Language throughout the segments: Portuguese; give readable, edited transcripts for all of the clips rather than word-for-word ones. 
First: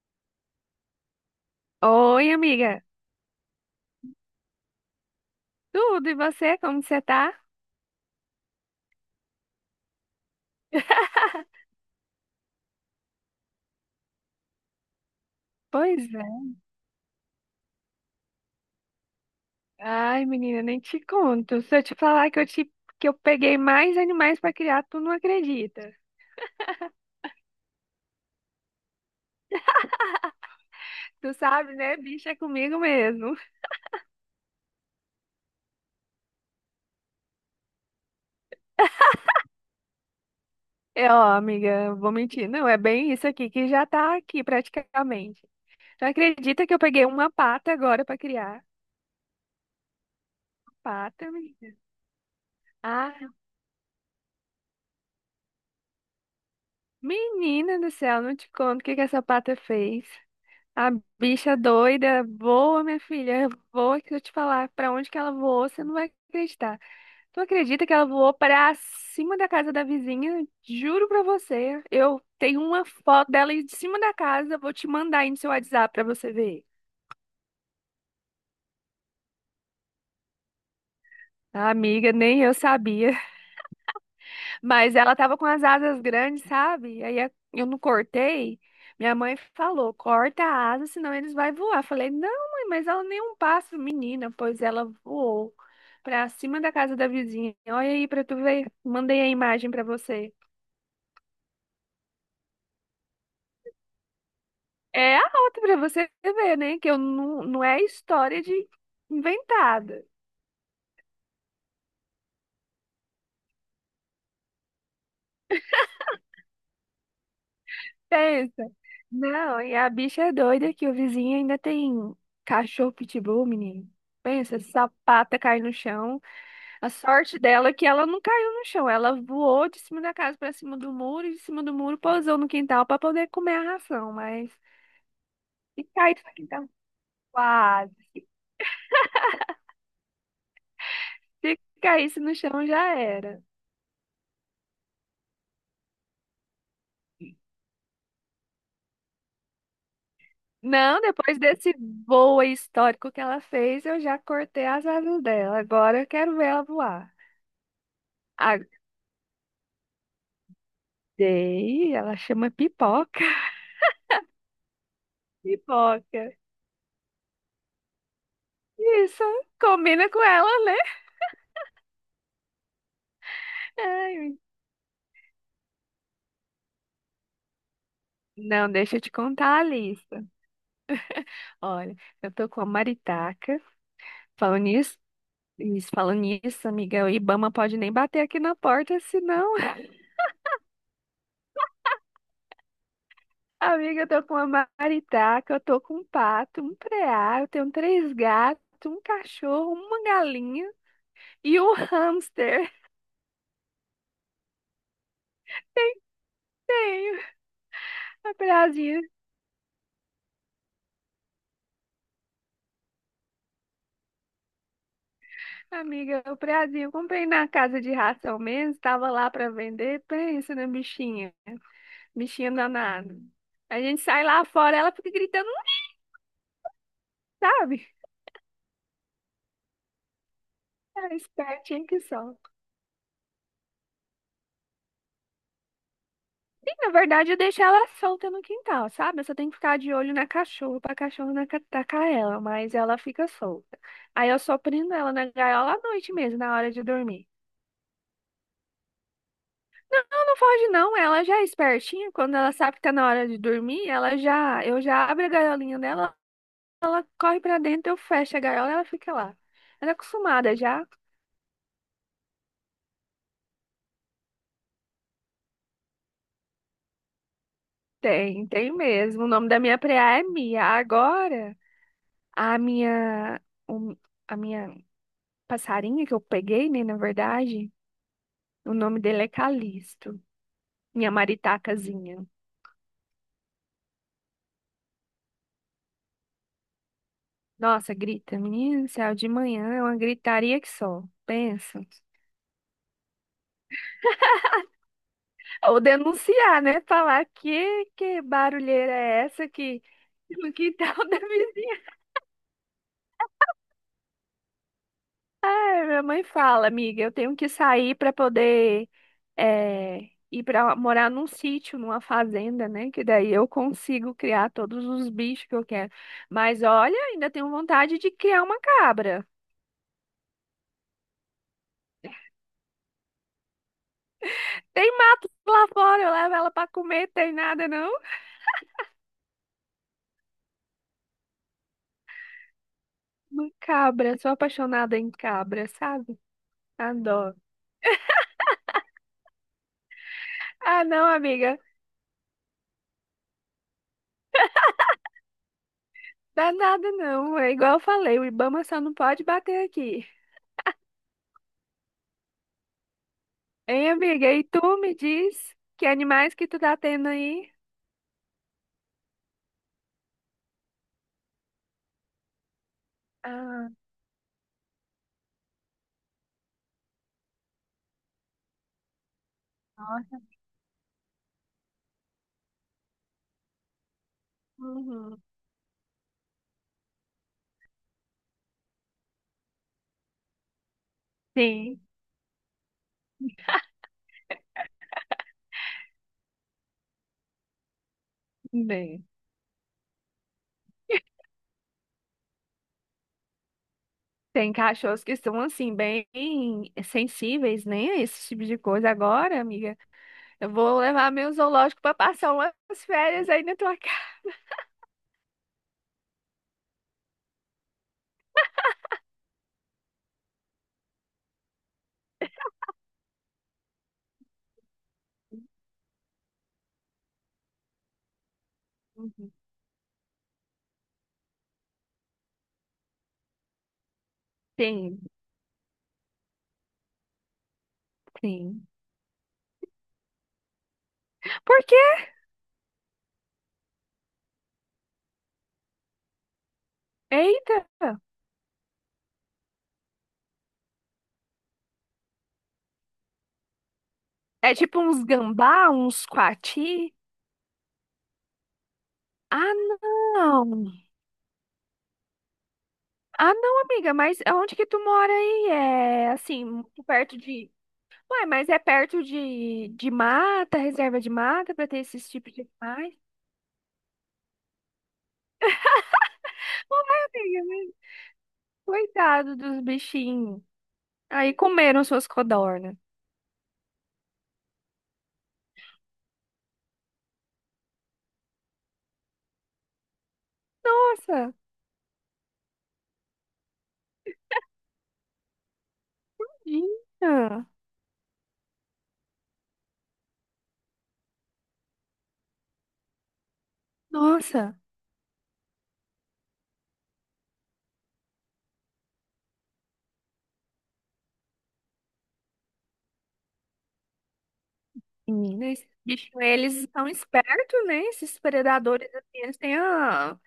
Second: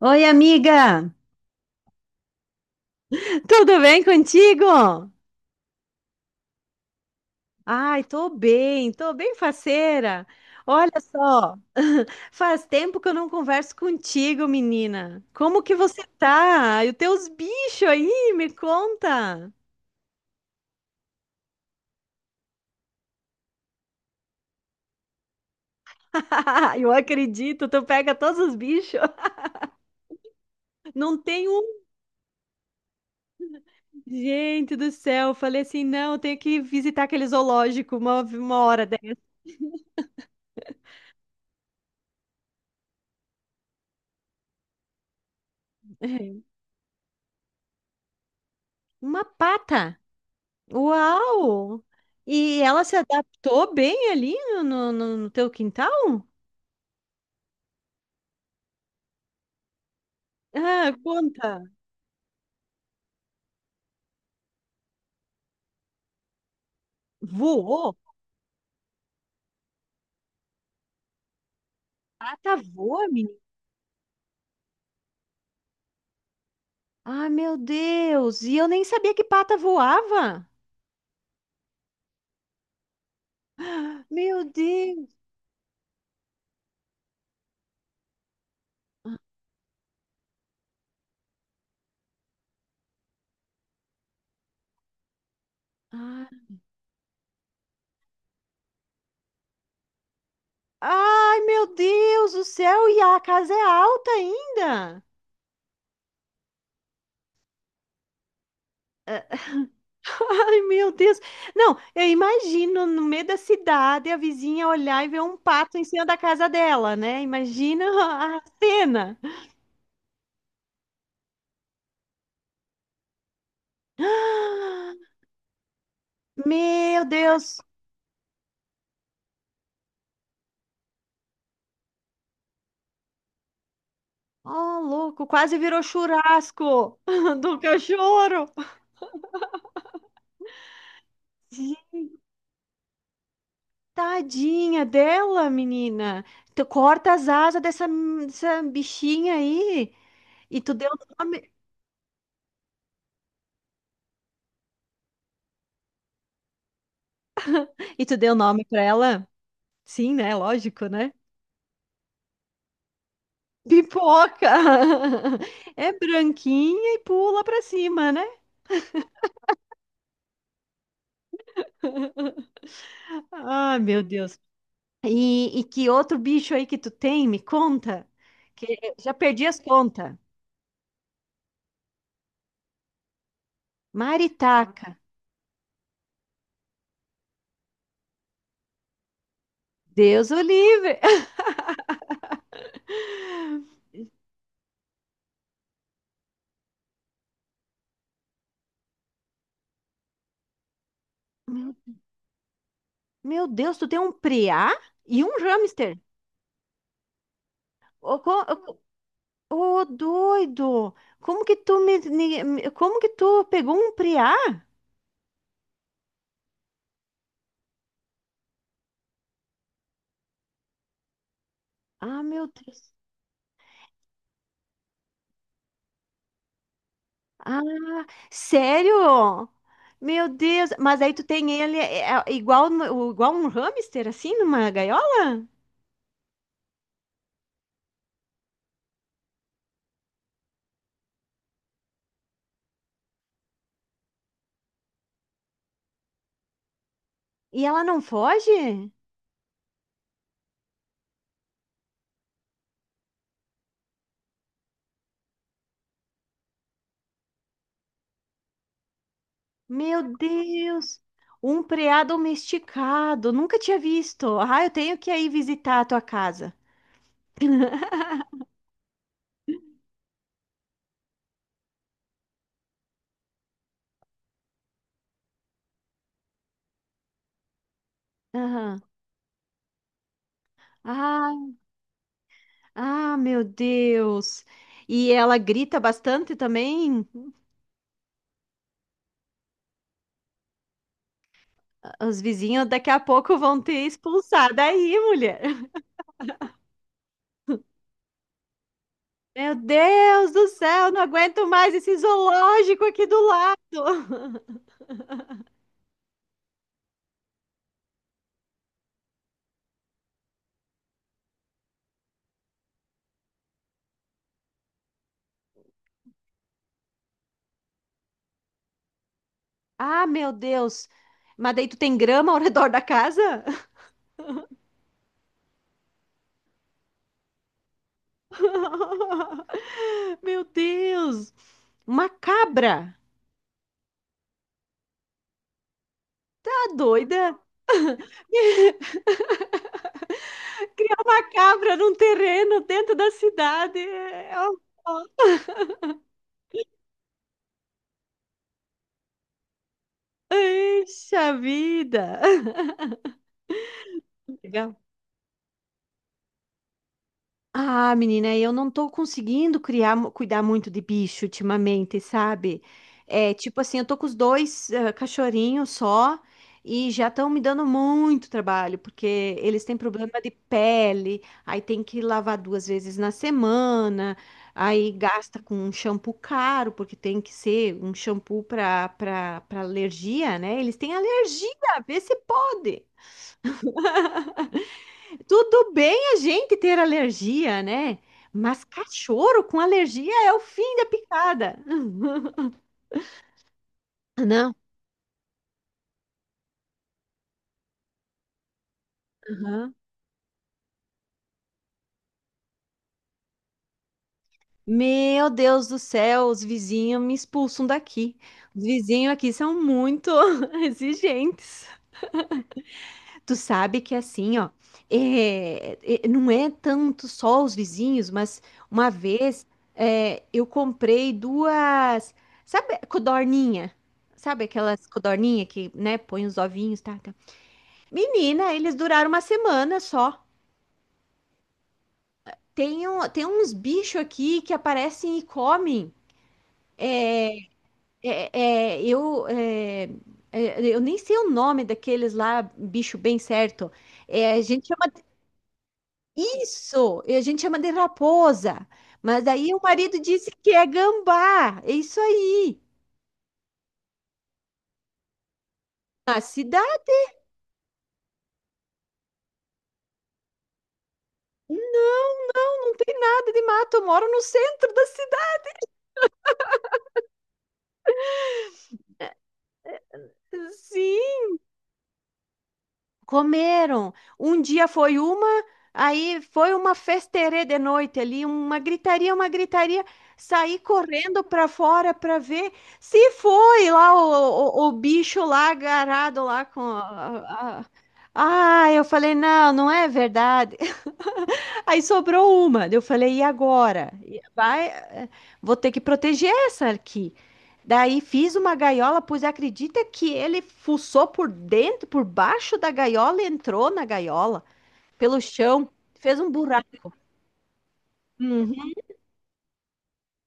Oi, amiga! Oi, amiga. Tudo bem contigo? Tudo, e você? Como você tá? Ai, tô bem faceira. Olha só, faz tempo que eu não converso contigo, menina. Como que você Pois é. tá? E os teus bichos aí, me conta. Ai, menina, nem te conto. Se eu te falar que eu, te, que eu peguei mais animais pra criar, tu não acredita. Eu acredito, tu pega todos os bichos. Não Tu tem sabe, um. né? Bicho é comigo mesmo. Gente do céu, eu falei assim, não, eu tenho que visitar aquele zoológico uma hora dessa. É, ó, amiga, vou mentir. Não, é bem isso aqui que já tá aqui praticamente. Tu acredita que eu peguei uma pata agora pra criar? Uma pata? Pata, menina. Uau! E ela se Ah, adaptou bem ali no teu quintal? menina do céu, não te conto o que que essa pata fez. A Ah, bicha conta. doida, voa, minha filha, voa que eu te falar pra onde que ela voou, você não vai acreditar. Tu acredita que Voou? ela voou pra cima da casa da vizinha? Juro pra você, eu Pata tenho uma voa, foto menina? dela aí de cima da casa, vou te mandar aí no seu WhatsApp pra você ver. Ah, meu Deus! E eu nem sabia que pata voava. Amiga, nem eu sabia. Meu Mas ela Deus! tava com as asas grandes, sabe? Aí eu não cortei. Minha mãe falou: corta a asa, senão eles vão voar. Falei: não, mãe, mas ela nem é um pássaro, menina. Pois ela voou pra Ah. cima da casa da vizinha. Olha aí pra tu ver. Mandei a imagem pra você. Ai, meu Deus do céu! E a casa é alta ainda? É a outra pra você ver, né? Que eu não é história de inventada. Ai, meu Deus! Não, eu imagino no meio da cidade a vizinha olhar e ver um pato em cima da casa dela, né? Imagina a Pensa. cena. Não, e a bicha é doida que o vizinho ainda tem cachorro pitbull, menino. Pensa, sapata cai no chão. A Meu sorte Deus! dela é que ela não caiu no chão. Ela voou de cima da casa para cima do muro e de cima do muro pousou no quintal para poder comer a ração. Mas Oh, louco, quase virou se caísse no quintal, churrasco do quase. cachorro. Se Gente, caísse no chão, já era. tadinha dela, menina. Tu corta as asas dessa bichinha aí. E tu deu Não, depois nome. desse voo aí histórico que ela fez, eu já cortei as asas dela. Agora eu quero ver ela voar. E tu deu A nome pra ela? Sim, né? Lógico, né? daí ela chama pipoca. Pipoca! É Pipoca. branquinha e pula pra cima, né? Isso, combina com ela, né? Ah, meu Deus. Ai, E que outro bicho aí que tu tem? Me conta. não, Que eu deixa eu te já perdi as contar a contas. lista. Olha, eu tô com a maritaca. Falando Maritaca. nisso, isso, falando nisso, amiga, o Ibama pode nem bater aqui na porta, senão, Deus o livre. amiga, eu tô com uma maritaca, eu tô com um pato, um preá, eu tenho três gatos, um cachorro, uma galinha e um Meu, hamster. meu Deus, tu tem um preá e um hamster. Tenho Ô, a co- preazinha, ô, ô, doido. Como que tu me, ni- me- como que tu pegou um preá? amiga, o preazinho, eu comprei na casa de ração mesmo, tava lá pra vender, pensa na bichinha, Ah, meu bichinha Deus. danada. A gente sai lá fora, ela fica gritando, não Ah, sabe? sério? Meu Deus, mas aí É tu tem ele espertinha que é só. igual igual um hamster assim numa gaiola? Sim, na verdade, eu deixo ela solta no quintal, sabe? Eu só tenho que ficar de olho na cachorra, pra cachorra não atacar ela, mas ela fica solta. Aí eu só prendo ela na gaiola à noite mesmo, na hora de dormir. E ela não foge? Ela não foge, não, ela já é espertinha. Quando ela sabe que tá na hora de dormir, eu já abro a gaiolinha dela, ela corre pra dentro, eu fecho a gaiola e ela fica lá. Ela é Meu acostumada já? Deus! Um preá domesticado, nunca tinha visto. Ah, eu tenho que ir visitar a tua casa. Tem, tem mesmo. O nome da minha preá é Mia. Agora, a minha, o- a minha passarinha que eu peguei, né, na verdade. O Aham. nome dele é Calixto, minha Ah, maritacazinha. ah, meu Deus. E ela grita bastante também. Nossa, grita, menino do céu, de manhã é uma gritaria que só. Pensa. Os vizinhos daqui a pouco vão te expulsar daí, mulher. Ou denunciar, né? Falar que barulheira é essa Meu que Deus do no céu, quintal não da aguento mais esse vizinha. zoológico aqui do lado. É, minha mãe fala, amiga, eu tenho que sair para poder ir para morar num sítio, numa fazenda, né? Que daí eu consigo criar todos os bichos que eu quero. Mas olha, ainda tenho vontade de criar uma cabra. Ah, meu Deus. Mas daí tu tem grama ao redor da casa? Tem mato lá fora, eu levo ela pra comer, tem nada não? Meu Deus. Uma cabra. Uma cabra, sou apaixonada em cabra, sabe? Tá Adoro. doida? Ah, Criar não, uma amiga, cabra num terreno dentro da cidade. É uma. dá nada não. É igual eu falei, o Ibama só não pode bater aqui. Ixi, a vida! Hein, amiga? E Legal. tu me diz que animais que tu tá tendo aí? Ah, menina, eu não tô conseguindo criar, cuidar muito de bicho ultimamente, sabe? É, tipo Ah, assim, eu tô com os dois cachorrinhos só e já estão me dando muito trabalho, porque eles têm problema nossa. de pele, aí tem que lavar duas vezes na semana, aí Uhum. gasta com um shampoo caro, porque tem que ser um shampoo para alergia, né? Eles têm alergia, Sim, vê se pode. Tudo bem a gente ter alergia, né? Mas bem. cachorro com alergia é o fim da picada. Tem Não. cachorros que são assim, bem sensíveis, né? A esse tipo de coisa. Agora, Aham. amiga, eu vou levar meu zoológico pra passar umas férias aí na tua casa. Meu Deus do céu, os vizinhos me expulsam daqui. Os vizinhos aqui são muito exigentes. Tu sabe que assim, ó, não é tanto só os vizinhos, mas uma Uhum. vez é, eu comprei duas, sabe, codorninha? Sabe aquelas Sim, codorninha que, né, põe os ovinhos, tá? Menina, sim. eles duraram uma semana só. Por quê? Tem uns bichos aqui que aparecem e comem. Eita! É, é, eu, é, eu nem sei o nome daqueles lá, bicho bem certo. É, a É gente tipo chama uns gambá, uns coati? isso, a gente chama de raposa. Mas Ah, aí o marido disse que é não! gambá. É isso aí. Ah, não, amiga, mas onde que tu mora aí? É Na assim, muito cidade? perto de. Ué, mas é perto de mata, reserva de mata, pra ter esses tipos de Não animais? tem nada de mato. Eu moro no centro da cidade. Ué, amiga, mas coitado dos bichinhos. Aí Sim. comeram suas codornas. Comeram. Um dia foi uma, aí foi uma festerê de noite ali, uma gritaria, uma gritaria. Saí correndo Nossa, para fora para ver se foi lá o bicho lá agarrado lá com tadinha. a- a- ah, eu falei, não, não é verdade. Aí sobrou uma. Daí eu falei, e agora? E Nossa. vai, vou ter que proteger essa aqui. Daí fiz uma gaiola, pois acredita que ele fuçou por dentro, por baixo da gaiola e entrou na gaiola, pelo Menina, esses chão, bichos, fez um eles são buraco. espertos, né? Esses Uhum. predadores, assim, eles têm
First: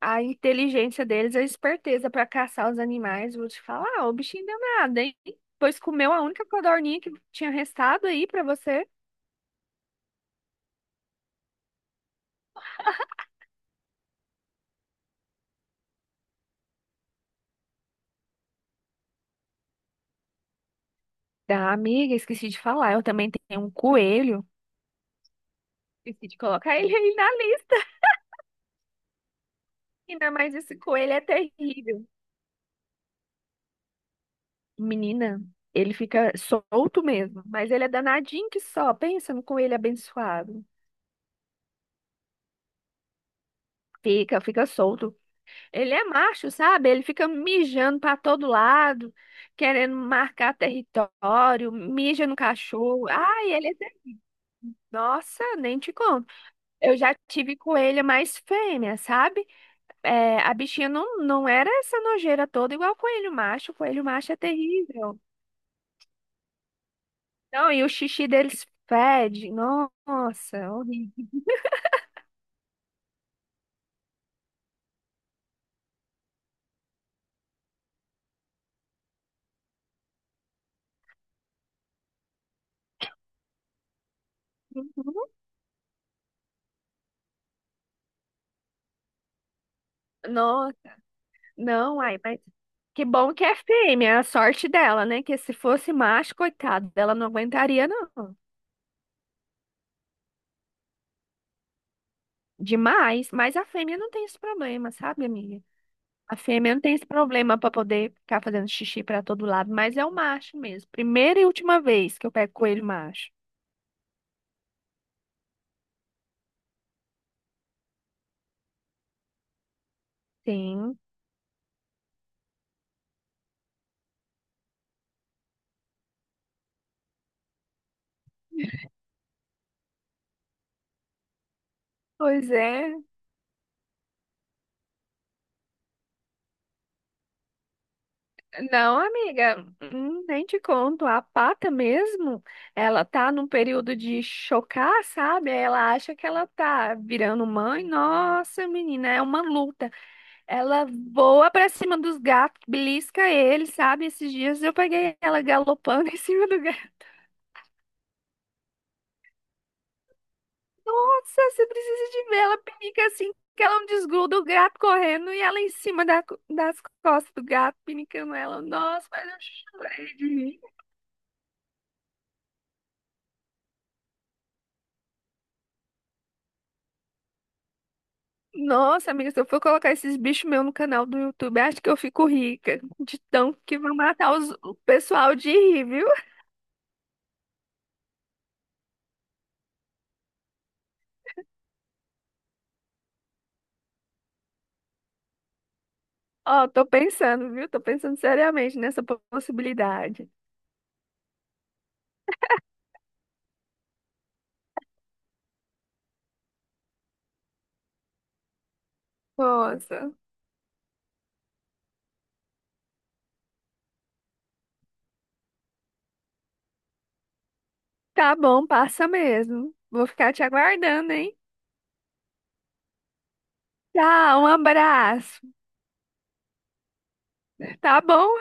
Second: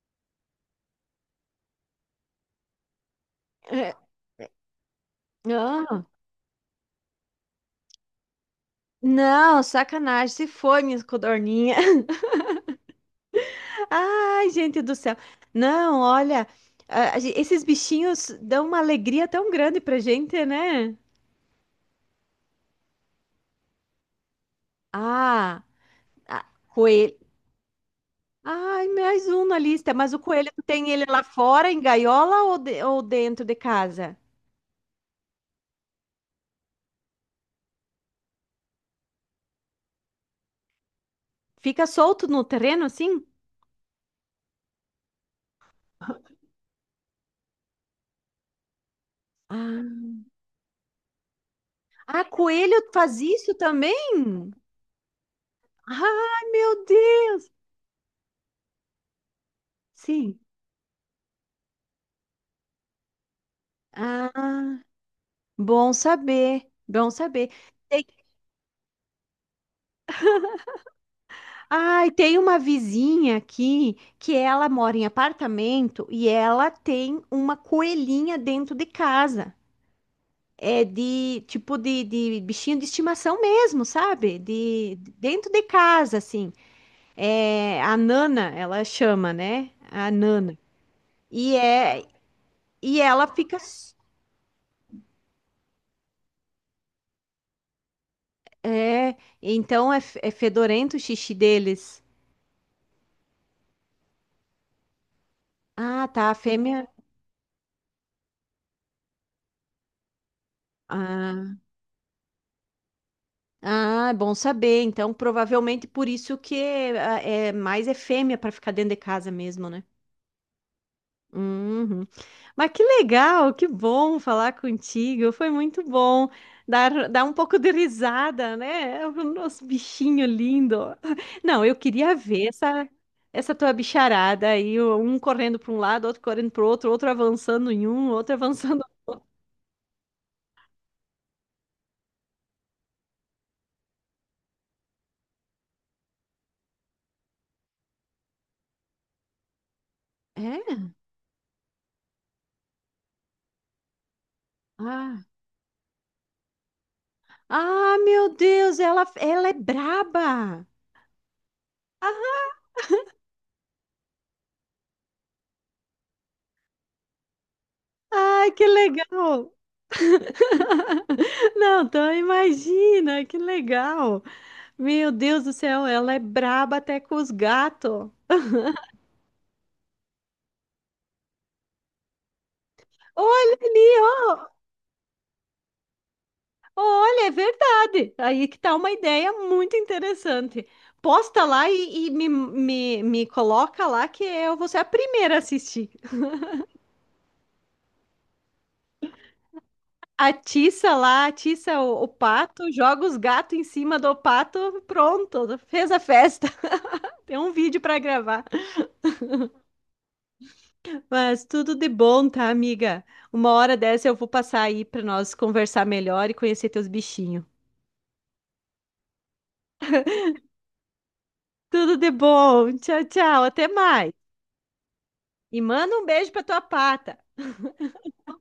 a inteligência deles, a esperteza para caçar os animais. Vou te É, falar, o bichinho deu nada, hein? Pois ah, comeu a única codorninha que tinha restado aí para você. não, sacanagem, se foi, minha codorninha. Ai, gente do céu. Não, olha, esses bichinhos dão uma alegria tão grande pra gente, né? Da amiga, esqueci de falar, eu também tenho um coelho. Ah, Esqueci de a- colocar ele aí coelho. na lista, Ai, mais um na lista. Mas o ainda coelho, mais tu esse tem ele coelho é lá fora, em terrível. gaiola ou, ou dentro de casa? Menina, ele fica solto mesmo, mas ele é danadinho que só. Pensa no coelho abençoado. Fica solto no terreno assim? Fica, fica solto. Ele é macho, sabe? Ele fica mijando para todo lado, querendo Ah, marcar território, ah, mija no coelho cachorro. faz isso Ai, também? nossa, nem te conto. Ai, meu Eu já Deus! tive coelha mais fêmea, sabe? É, Sim. a bichinha não era essa nojeira toda igual coelho macho. Coelho Ah, macho é terrível. bom saber, bom saber. Não, e o Tem, xixi deles fede. Nossa, horrível. ai, tem uma vizinha aqui que ela mora em apartamento e ela tem uma coelhinha dentro de casa. É de tipo de bichinho de estimação mesmo, sabe? Uhum. Dentro de casa, assim. É, a Nana, ela chama, né? A Nana. Nossa, E não, é ai, mas. e Que ela bom que é fica s- fêmea, é a sorte dela, né? Que se fosse macho, coitado, ela não aguentaria, não. é, então é, f- é fedorento o xixi deles. Demais. Mas a fêmea não tem esse problema, sabe, amiga? Ah, tá, a A fêmea não fêmea. tem esse problema pra poder ficar fazendo xixi pra todo lado, mas é o macho mesmo. Primeira e Ah, última vez que eu pego coelho macho. ah, é bom saber. Então, provavelmente por isso que ah, é mais é fêmea para ficar dentro de casa mesmo, né? Sim. Uhum. Mas que legal, que bom falar contigo. Foi muito bom dar um pouco de risada, né? É o nosso bichinho lindo. Não, eu queria ver Pois essa, é. essa tua bicharada aí, um correndo para um lado, outro correndo para o outro, outro avançando em um, outro avançando. Não, amiga, nem te conto. A pata mesmo, ela tá num período de chocar, sabe? Aí ela acha que ela tá virando mãe. Nossa, menina, é uma luta. Ela É? voa pra cima dos gatos, belisca eles, sabe? Esses dias eu peguei Ah, ela galopando em cima do gato. ah, meu Deus, ela é braba. Nossa, você precisa de ver. Ah, Ela pinica assim, que ela não desgruda o gato correndo e ela em cima das costas do gato, pinicando ai, ela. que Nossa, mas eu legal. chorei de rir. Não, então imagina, que legal. Meu Deus do céu, ela é braba até com os gatos. Nossa, amiga, se eu for colocar esses bichos meus no canal do YouTube, acho que eu fico rica. De tão Olha que vão ali, matar ó. O pessoal de rir, viu? Olha, é verdade. Aí que tá uma ideia muito interessante. Posta lá e, me coloca lá que eu vou ser a primeira a assistir. Ó, tô pensando, viu? Tô pensando seriamente nessa possibilidade. Atiça lá, atiça o pato, joga os gatos em cima do pato, pronto, fez a festa. Tem um vídeo para gravar. Nossa. Mas tudo de bom, tá, amiga? Uma hora dessa eu vou passar aí para nós conversar melhor e conhecer teus bichinhos. Tá bom, passa mesmo. Vou ficar te aguardando, hein? Tudo de bom. Tchau, tchau. Até mais. Tchau, um abraço. E manda um beijo pra tua pata. Tá bom?